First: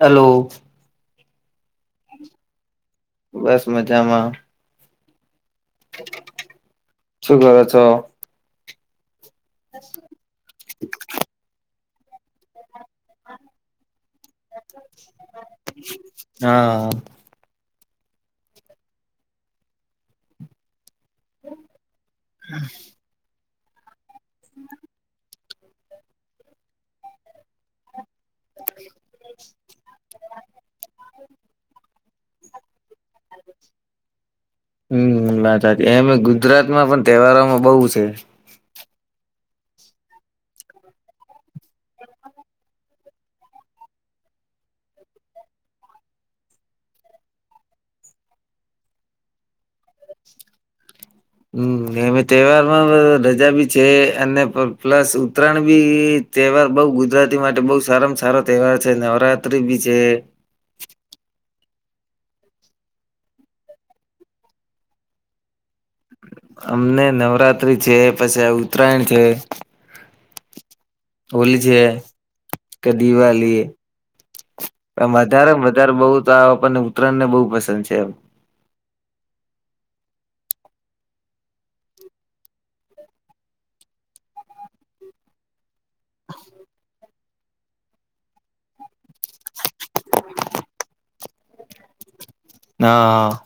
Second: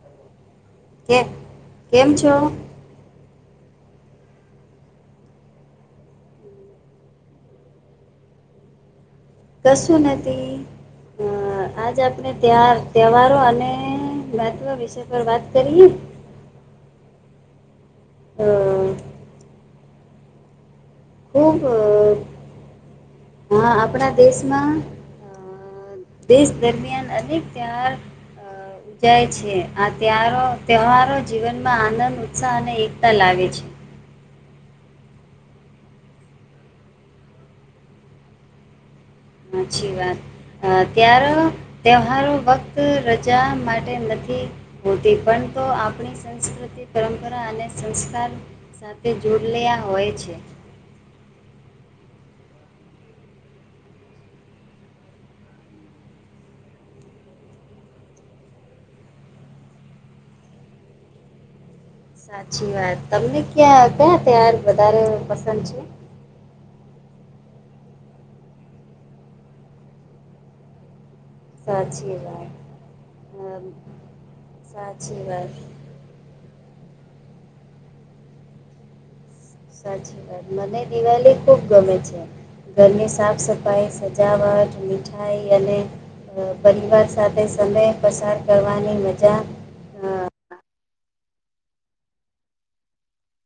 Hello. કે કેમ છો. બસ મજામાં. શું કરો છો? કસુું નથી. અ આજ આપણે ત તહેવારો અને [inaudible] વિષય પર વાત કરીએ. હા. [unintelligible] ખુબ હા આપણા દેશમાં અ દેશ દરમિયાન અનેક ત્યવહાર જાય છે આ તેવારો તહેવારો જીવનમાં આનંદ ઉત્સાહ અને એકતા લાવે છે. હમ વાત સાચી એમ ગુજરાતમાં પણ તહેવારોમાં બોવ છે. હાચી વાત. ત્યાર તહેવારો ફક્ત રજા માટે નથી. હોતી પણ તો આપણી સંસ્કૃતિ પરંપરા અને સંસ્કાર સાથે જોડલયા હોય છે. હમ એમે તહેવારમાં રજાબી છે અને પ્લસ ઉત્તરાયણ બી તહેવાર બોવ ગુજરાતી માટે બહુ સારામાં સારો તહેવાર છે નવરાત્રીબી છે. સાચી વાત તમને ક્યાં કયા તહેવાાર વધારે પસંદ છે? અમને નવરાત્રી છે પછી ઉત્તરાયણ છે. હોલી છે સાચી વાત કે અ, દિવાલી સાચી વાત વધારે વધારે બહ તો આપણને ઉત્તરાયણને બહુ પસંદ છે એમ. સાચી વાત મને દિવાળી ખૂબ ગમે છે. ઘરની સાફ સફાઈ સજાવટ મિઠાઈ અને પરિવાર સાથે સમય પસાર કરવાની મજા અ, હા.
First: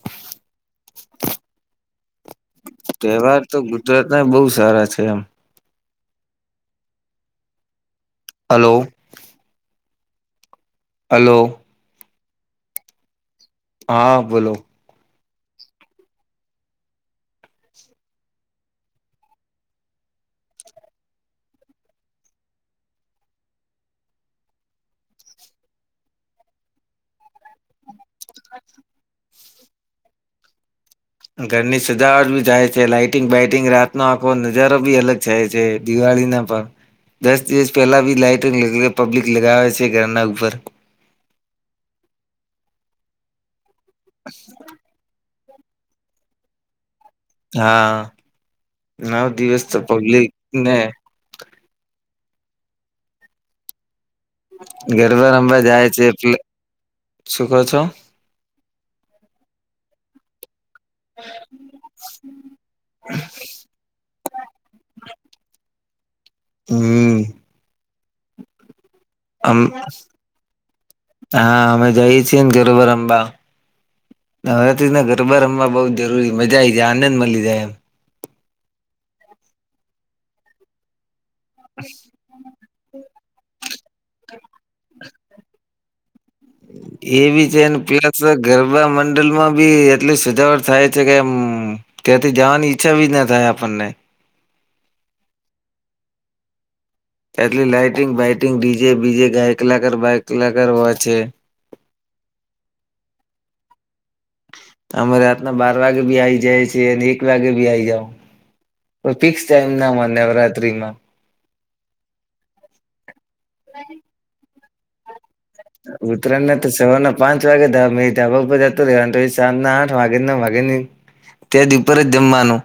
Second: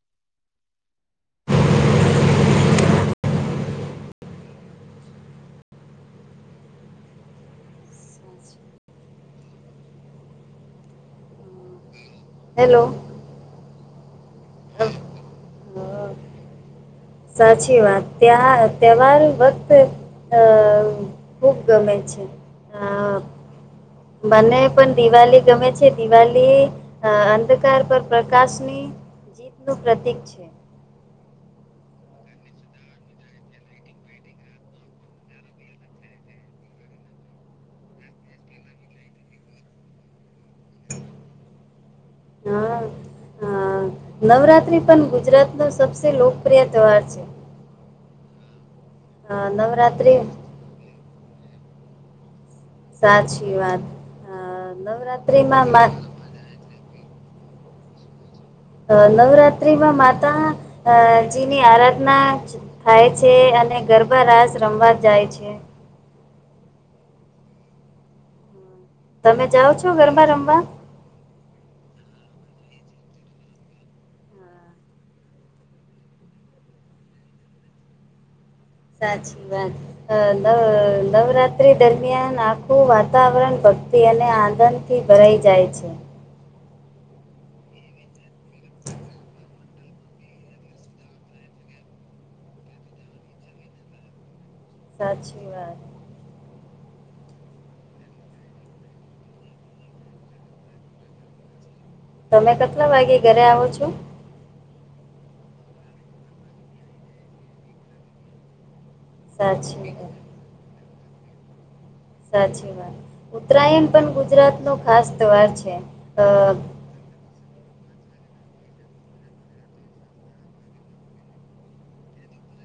તહેવાર તો ગુજરાત ના બહુ સારા છે એમ. હલો. હલો. હેલો. હા બોલો. હ હા. સાચી વાત ત્યા તહેવાર વક્ત અ ખુબ ગમે છે હ મને પણ દિવાળી ગમે છે દિવાળી અંધ વિસ્તાર પર પ્રકાશની જીતનુંું પ્રતિક છે ઘરની સજાવટ બી જાય છે લાાઈટિંગ બાઈટિંગ રાતનોો આંખો નજારો બી અલગ થાય છે દિવાળી ના પણ દસ દિવસ પહેલા બી લાાઈટંગ લગ પબ્લિક લગાવે છે ઘરના ઉપર હા હ નવરાત્ર્રી પણ ગુજરાત ન સબસે લોકપ્રિય તહેવાર છે હા નવ અ દિવસ તો નવરાત્રિ પબ્લિક ને સાચી વાત અ ગરબા રંબા નવરાત્રિમાં જાય મા છે એલે શું કહો છો અ નવરાત્રિ માં માતા અ જીની આરાધના થાય છે અને ગરભા રાસ રમવા જાય છે હમ તમે અમ જાઓ છો ગરબા રમવા હા અમે જઈએ છીએ ને ગરબર અંબા નવરાત્રી ના ગરબા રમવા બઉ જરૂરી મજા આ આવી જાય આનંદ મળી જાય એમ સાચી વાત નવ નવરાત્રી દરમિયાન આપ આખું વાતાવરણ ભક્તિ અને આનંદથી ભરાઈ જાય છે એ બી છેને પ્લસ ગરબા મંડલમાં બી એટલી સજાવટ થાય છે કે એમ ત્યાંથી જવાની ઈચ્છા બી ના થાય આપણને સાચી વાત એટલી લઇટિંગ બાઇટિંગ ડીજે બીજે ગાય કલાક બાયકલાક હોય છે તમે કેટલા વાગે ઘરે આવો છો અમે રાતના બાર વાગે બી આવી જાય છે અને એક વાગે બી આવી જાઓ ફિક્સ ટાઈમ સાચી ના વાત. માને નવરાત્રી માં સાચી વાત ઉત્તરાયણ પણ ગુજરાત ન ખાસ તહેવાર છે. અ ઉતરા ના તો સવન પાંચ વાગે ધ મે ધાબ જ કારણ સાજના આઠ વાગ્યા ના વાગે ની ત્યાથી ઉપર જમવાનું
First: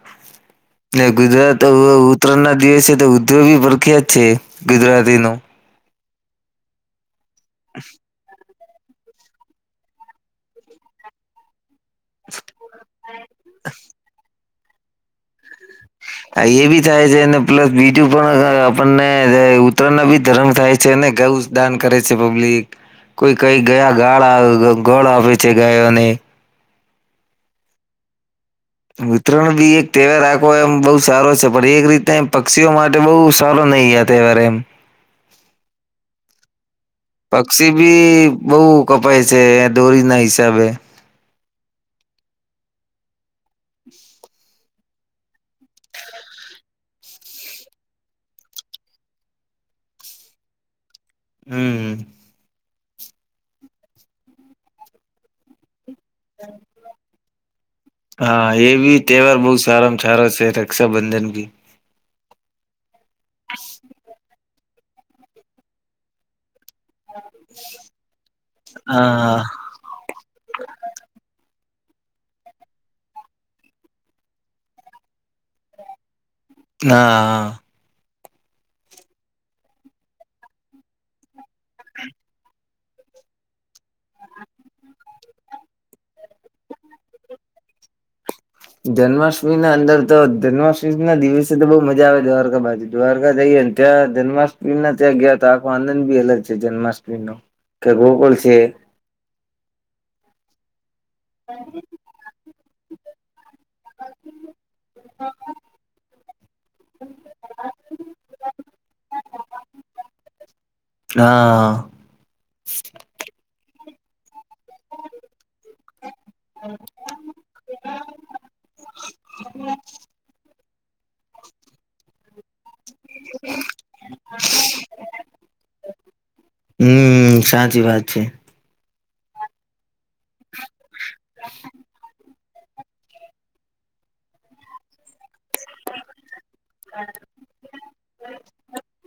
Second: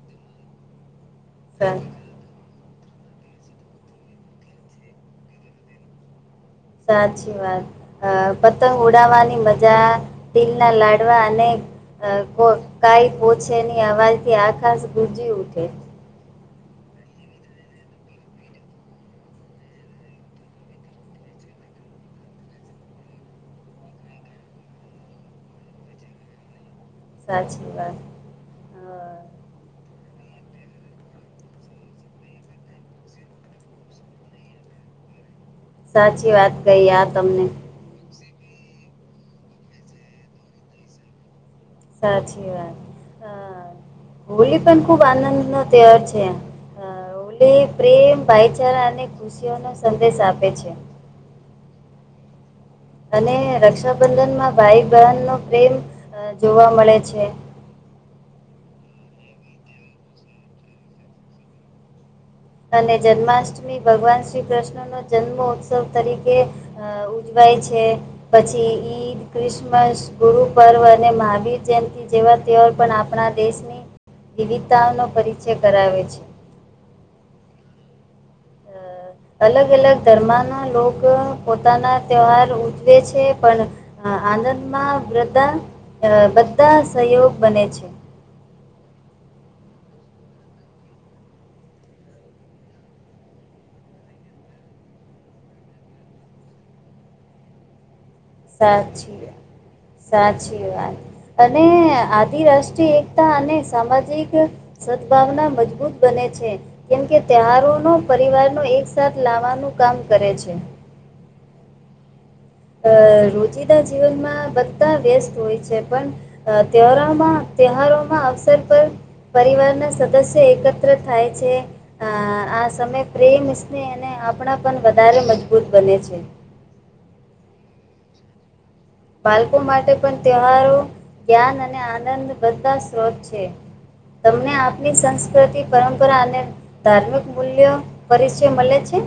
એટ ગુજરાત સા- ઉત્તરાયણ ના દિવસે તો ઉધ્યોગ બી પરખ્યા જ છે ગુજરાતી ન સાચી વાત અ પતંગ ઉડાવવાની મજા તીલ ના લાડવા અને કો કઈ પોછે ની અવાજ થી આખાસ ગૂજી ઉઠે એ બી થાય છે અને પ્લસ બીજું પણ આપણને ઉત્તરાયણ ના બી ધરમ થાય છે અને ગ દાન કરે છે પબ્લિક કોઈ કઈ ગયા ગાળ ગોળ આપે છે ગાયોને સાચ શ્રી વાત અ ઉતરાણ બી એક તહેવાર રાખો એમ બહુ સારો છે પણ એક રીતે પક્ષીઓ માટે બહુ સારો નહીિ યાદ અવા સાચી વાત કઈ આ તમને પક્ષી બી બહુ કપાય છે દોરી ના હિસાબે સાચી વાત હ હોલી પણ ખુબ આનંદ નો તહેવાર છે ઓલી પ્રેમ ભાઈચારા અને ખુશીઓ નો સંદેશ આપે છે હમ અને રક્ષાબંધનમાં ભાઈ બહેન નો પ્રેમ જોવા મળે છે હા એ ભી તહેવાર બહુ સારામાં સારો છે રક્ષાબંધન ભી અને જન્માષ્ટમી ભગવાન શ્રી કૃષ્ણ નો જન્મ ઉત્સવ તરીકે અ ઉજવાય છે પછી ઈદ હા. ક્રિષણ મ ગુરુ પર્વ અને મહાવીર જયંતિ જેવા તેવાર પણ આપણા દેશની વિવિધતાઓ નો પરિચય કરાવે છે. ના અ અલગ અલગ ધર્મ ના લો પોતાના તહેવાર ઉજવે છે પણ આનંદમાં વૃદ્ધા બધા સહયોગ બને છે જન્માષ્ટમી ના અંદર તો જન્માષ્ટમી ના દિવસે તો બહુ મજા આવે દ્વારકા બાજુ દ્વારકા જઈએ ત્યાં જન્માષ્ટમી ના ત્યાં ગયા તો આખો આનંદ બી અલગ છે જન્માષ્ટમી નો કે ગોકુલ સાચી વાત સાચી વાત અને આદિ રાષ્ટ્રી એક. અને સામાજિક સદભાવના મજબૂત બને છે. કેમ કે તૈહેહારો નો પરિવારનોો એકસાથ લાવવાનું કામ કરે છે. હા. અ રોજિદા જીવનમાં બધા વ્યસ્ત હોય છે પણ ત્યોરામાં તહેહારોમાં અવસર પર. પરિવાર ના સદસ્ય એકત્ર થાય છે. અ આ સમય પ્રેમ સ્નેહ અને આપણા પણ વધારે મજબૂત બને છે. હમ સાચી વાત છે. બાળકો માટે પણ ત્યહારો જ્ઞાન અને આનંદ બધાસ સ્તોત છે તમને આ ની સંસ્કૃતિ પરંપરા અને ધાર્મિક મૂલ્યો પરિચય મળે છે.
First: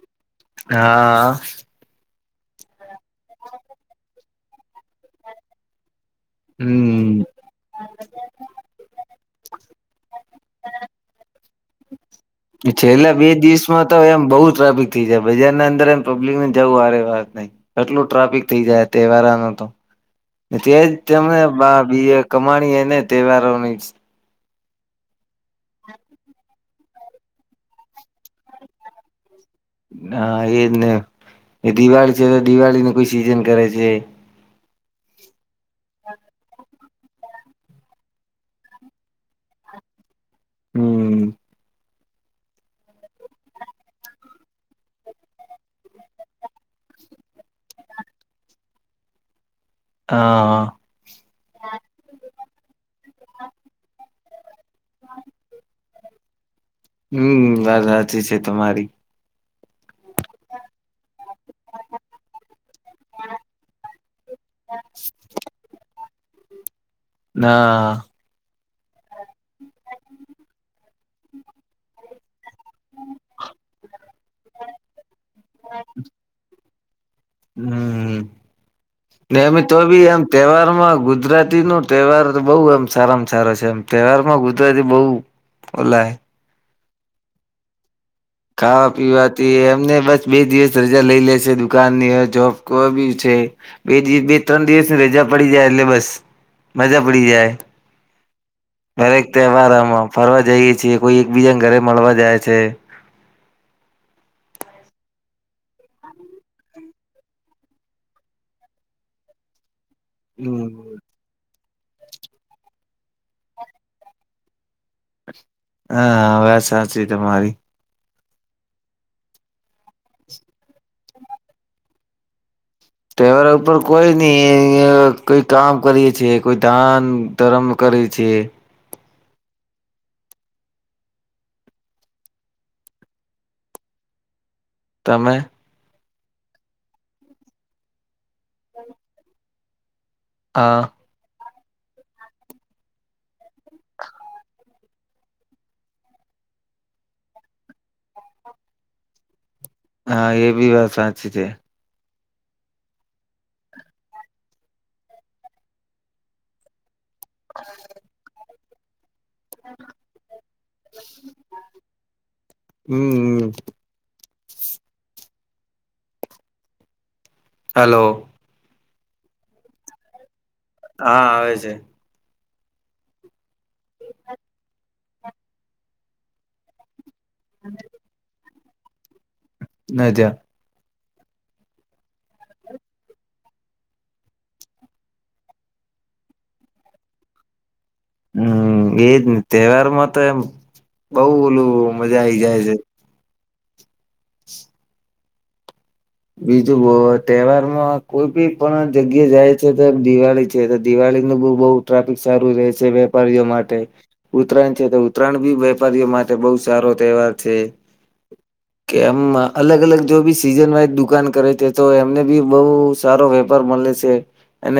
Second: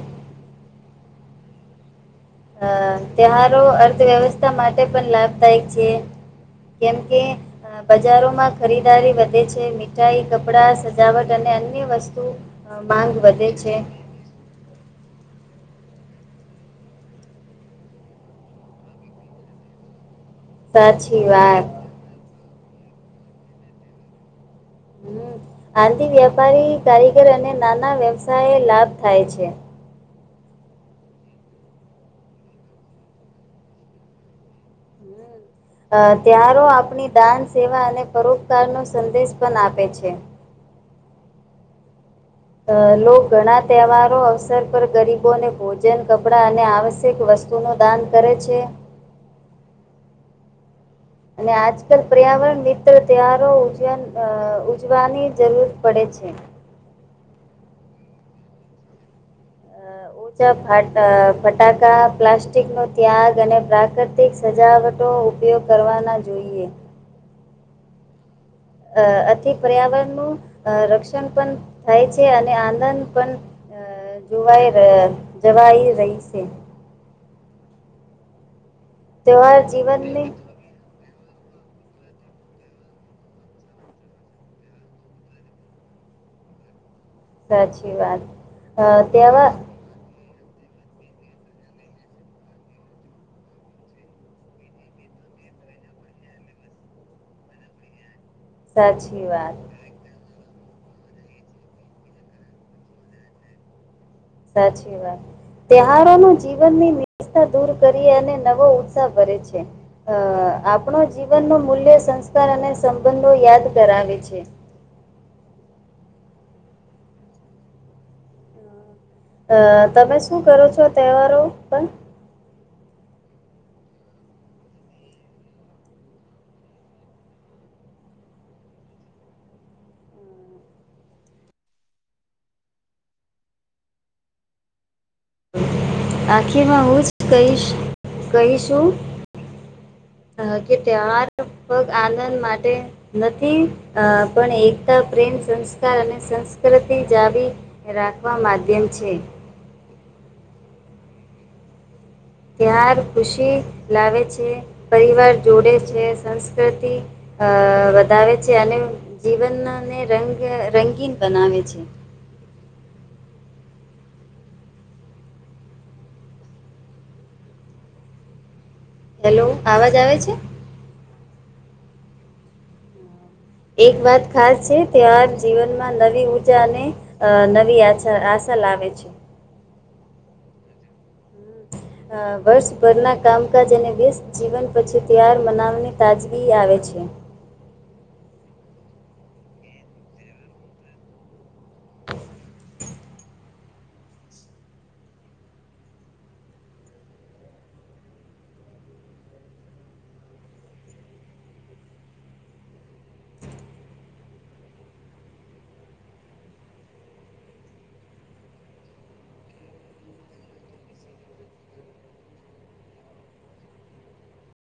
હા. અ ત્યહારો અર્થવ્યવસ્થા માટે પણ લાભદાયક છે. કેમ હમ કે બજારોમાં ખરીદારી વધે છે મીઠાઈ કપડા સજાવટ અને અન્ય વસ્તુ અ માંગ છેલ્લા બે વધે દિવસ છે માં તો એમ બહુ ટ્રાફિક થઈ જાય બજાર ના અંદર એમ પબ્લિક ને જવું હરે વાત નહી. કેટલું ટ્રાફિક થઇ જાય તહેવારા ન તો તેજ સાચી તને વાત બી એ કમાણી એ ને તહેવારોની હમ આંધી વ્યાપારી કારીગર અને નાના વ્યવસાય લાભ થાય છે. હા એજ ને એ દિવાળી છે દિવાળી ન કોઈ સિઝન કરે છે. હમ. અ ત્યાર આપણી દાન સેવા અને પરોપકાર નો સંદેશ પણ આપે છે. હમ. અ લો ઘણા તહેવારો અવસર પર ગરીબોને ભોજન કપડાં અને આવશ્યક વસ્તુ પુ નું દાન કરે છે. આ હ. અને આજકાલ પર્યાવરણ મિત્ર તહેવારો ઉજ ઉજવાની જરૂર પડે છે. હમ વાત સાચી છે તમારી ઉચા ફટાકા પ્લાસ્ટિક નો ત્યાગ અને પ્રાકૃતિક પ્રક સજાવટો ઉપયોગ કરવાના જોઈએ. ના. અ આથી પર્યાવરણનું રક્ષણ પણ થાય છે અને આનંદ પણ જોવાઈ જવાઈ રહી છે. હમ એમ તહેવાર તો ભી એમ જીવનની તહેવારમાં ગુજરાત ગુજરાતી નો તહેવાર બહુ એમ સારામાં સારો છે એમ તહેવાર માં ગુજરાતી બહુ ઓલાય સાચી વાત ખાવા અ પીવાથી તહેવાર એમને બસ બે દિવસ રજા લઈ લે છે દુકાન ની જોબ કો બી છે. બે દિવસ બે ત્રણ દિવસની રજા પડી જાય એટલે બસ મજા પડી જાય. દરેક સાચી વાત તહેવારમાં ફરવા જઈએ છીએ કોઈ એકબીજાને ઘરે મળવા જાય છે. સાચી વાત ત્યોહારો ન જીવનની નિશતા દૂર કરી અને નવો ઉત્સાહ ભરે છે. અ હમ્મ આપણો જીવન ન મૂલ્ય સંસ્કાર અને સંબંધો યાદ કરાવે છે. હા વાત સાચી તમારી અ તમે શું કરો છો તહેવારો પણ. ટવર ઉપર કોઈ નહી અ કોઈ કામ કરીએે છે કોઈ ધાન તરમ કરે છે. તમે આખીમાં હું જ કહીશ કહીશું હ કે હા તર પગ આનંદ માટે નથી અ પણ એકતા પ્રેમ સંસ્કાર અને સંસ્કૃતિ જ આવી રાખવા માધ્યમ છે. હા એ બી વાત સાચી છે. પ્યાર ખુશી લાવે છે, પરિવાર જોડે છે. સંસ્કૃતિ અ વધાવે છે અને જીવનને રંગ રંગીન બનાવે છે. હમ હમ. હલો. હેલો આવાજ આવે છે? હા આવે છે. એક વાત ખાસ છે. તો આ જીવનમાં નવી ઉર્જા અને નવી આછા આશા ચલાવે છે. [unintelligible] વર્ષભરના કામકાજ અને વીસ જીવન પછી તાર મનાવને તાજગી આવે છે. હમ એજ ને તહેવાર માં તો એમ બઉ ઓલું મજા આઈ જાય છે. બીજું તહેવાર માં કોઈ બી પણ જગ્યા જાય છે તો દિવાળી છે. તો દિવાળીનું બવ બવ ટ્રાફિક સારું રહે છે, વેપારીઓ માટે. ઉત્તરાયણ છે તો ઉત્તરાયણ બી વેપારીઓ માટે બહુ સારો તહેવાર છે. કે એમ અલગ-અલગ જો બી સીઝન વાઝ દુકાન કરે છે તો એમને બી બહુ સારો વેપાર મળે છે. અને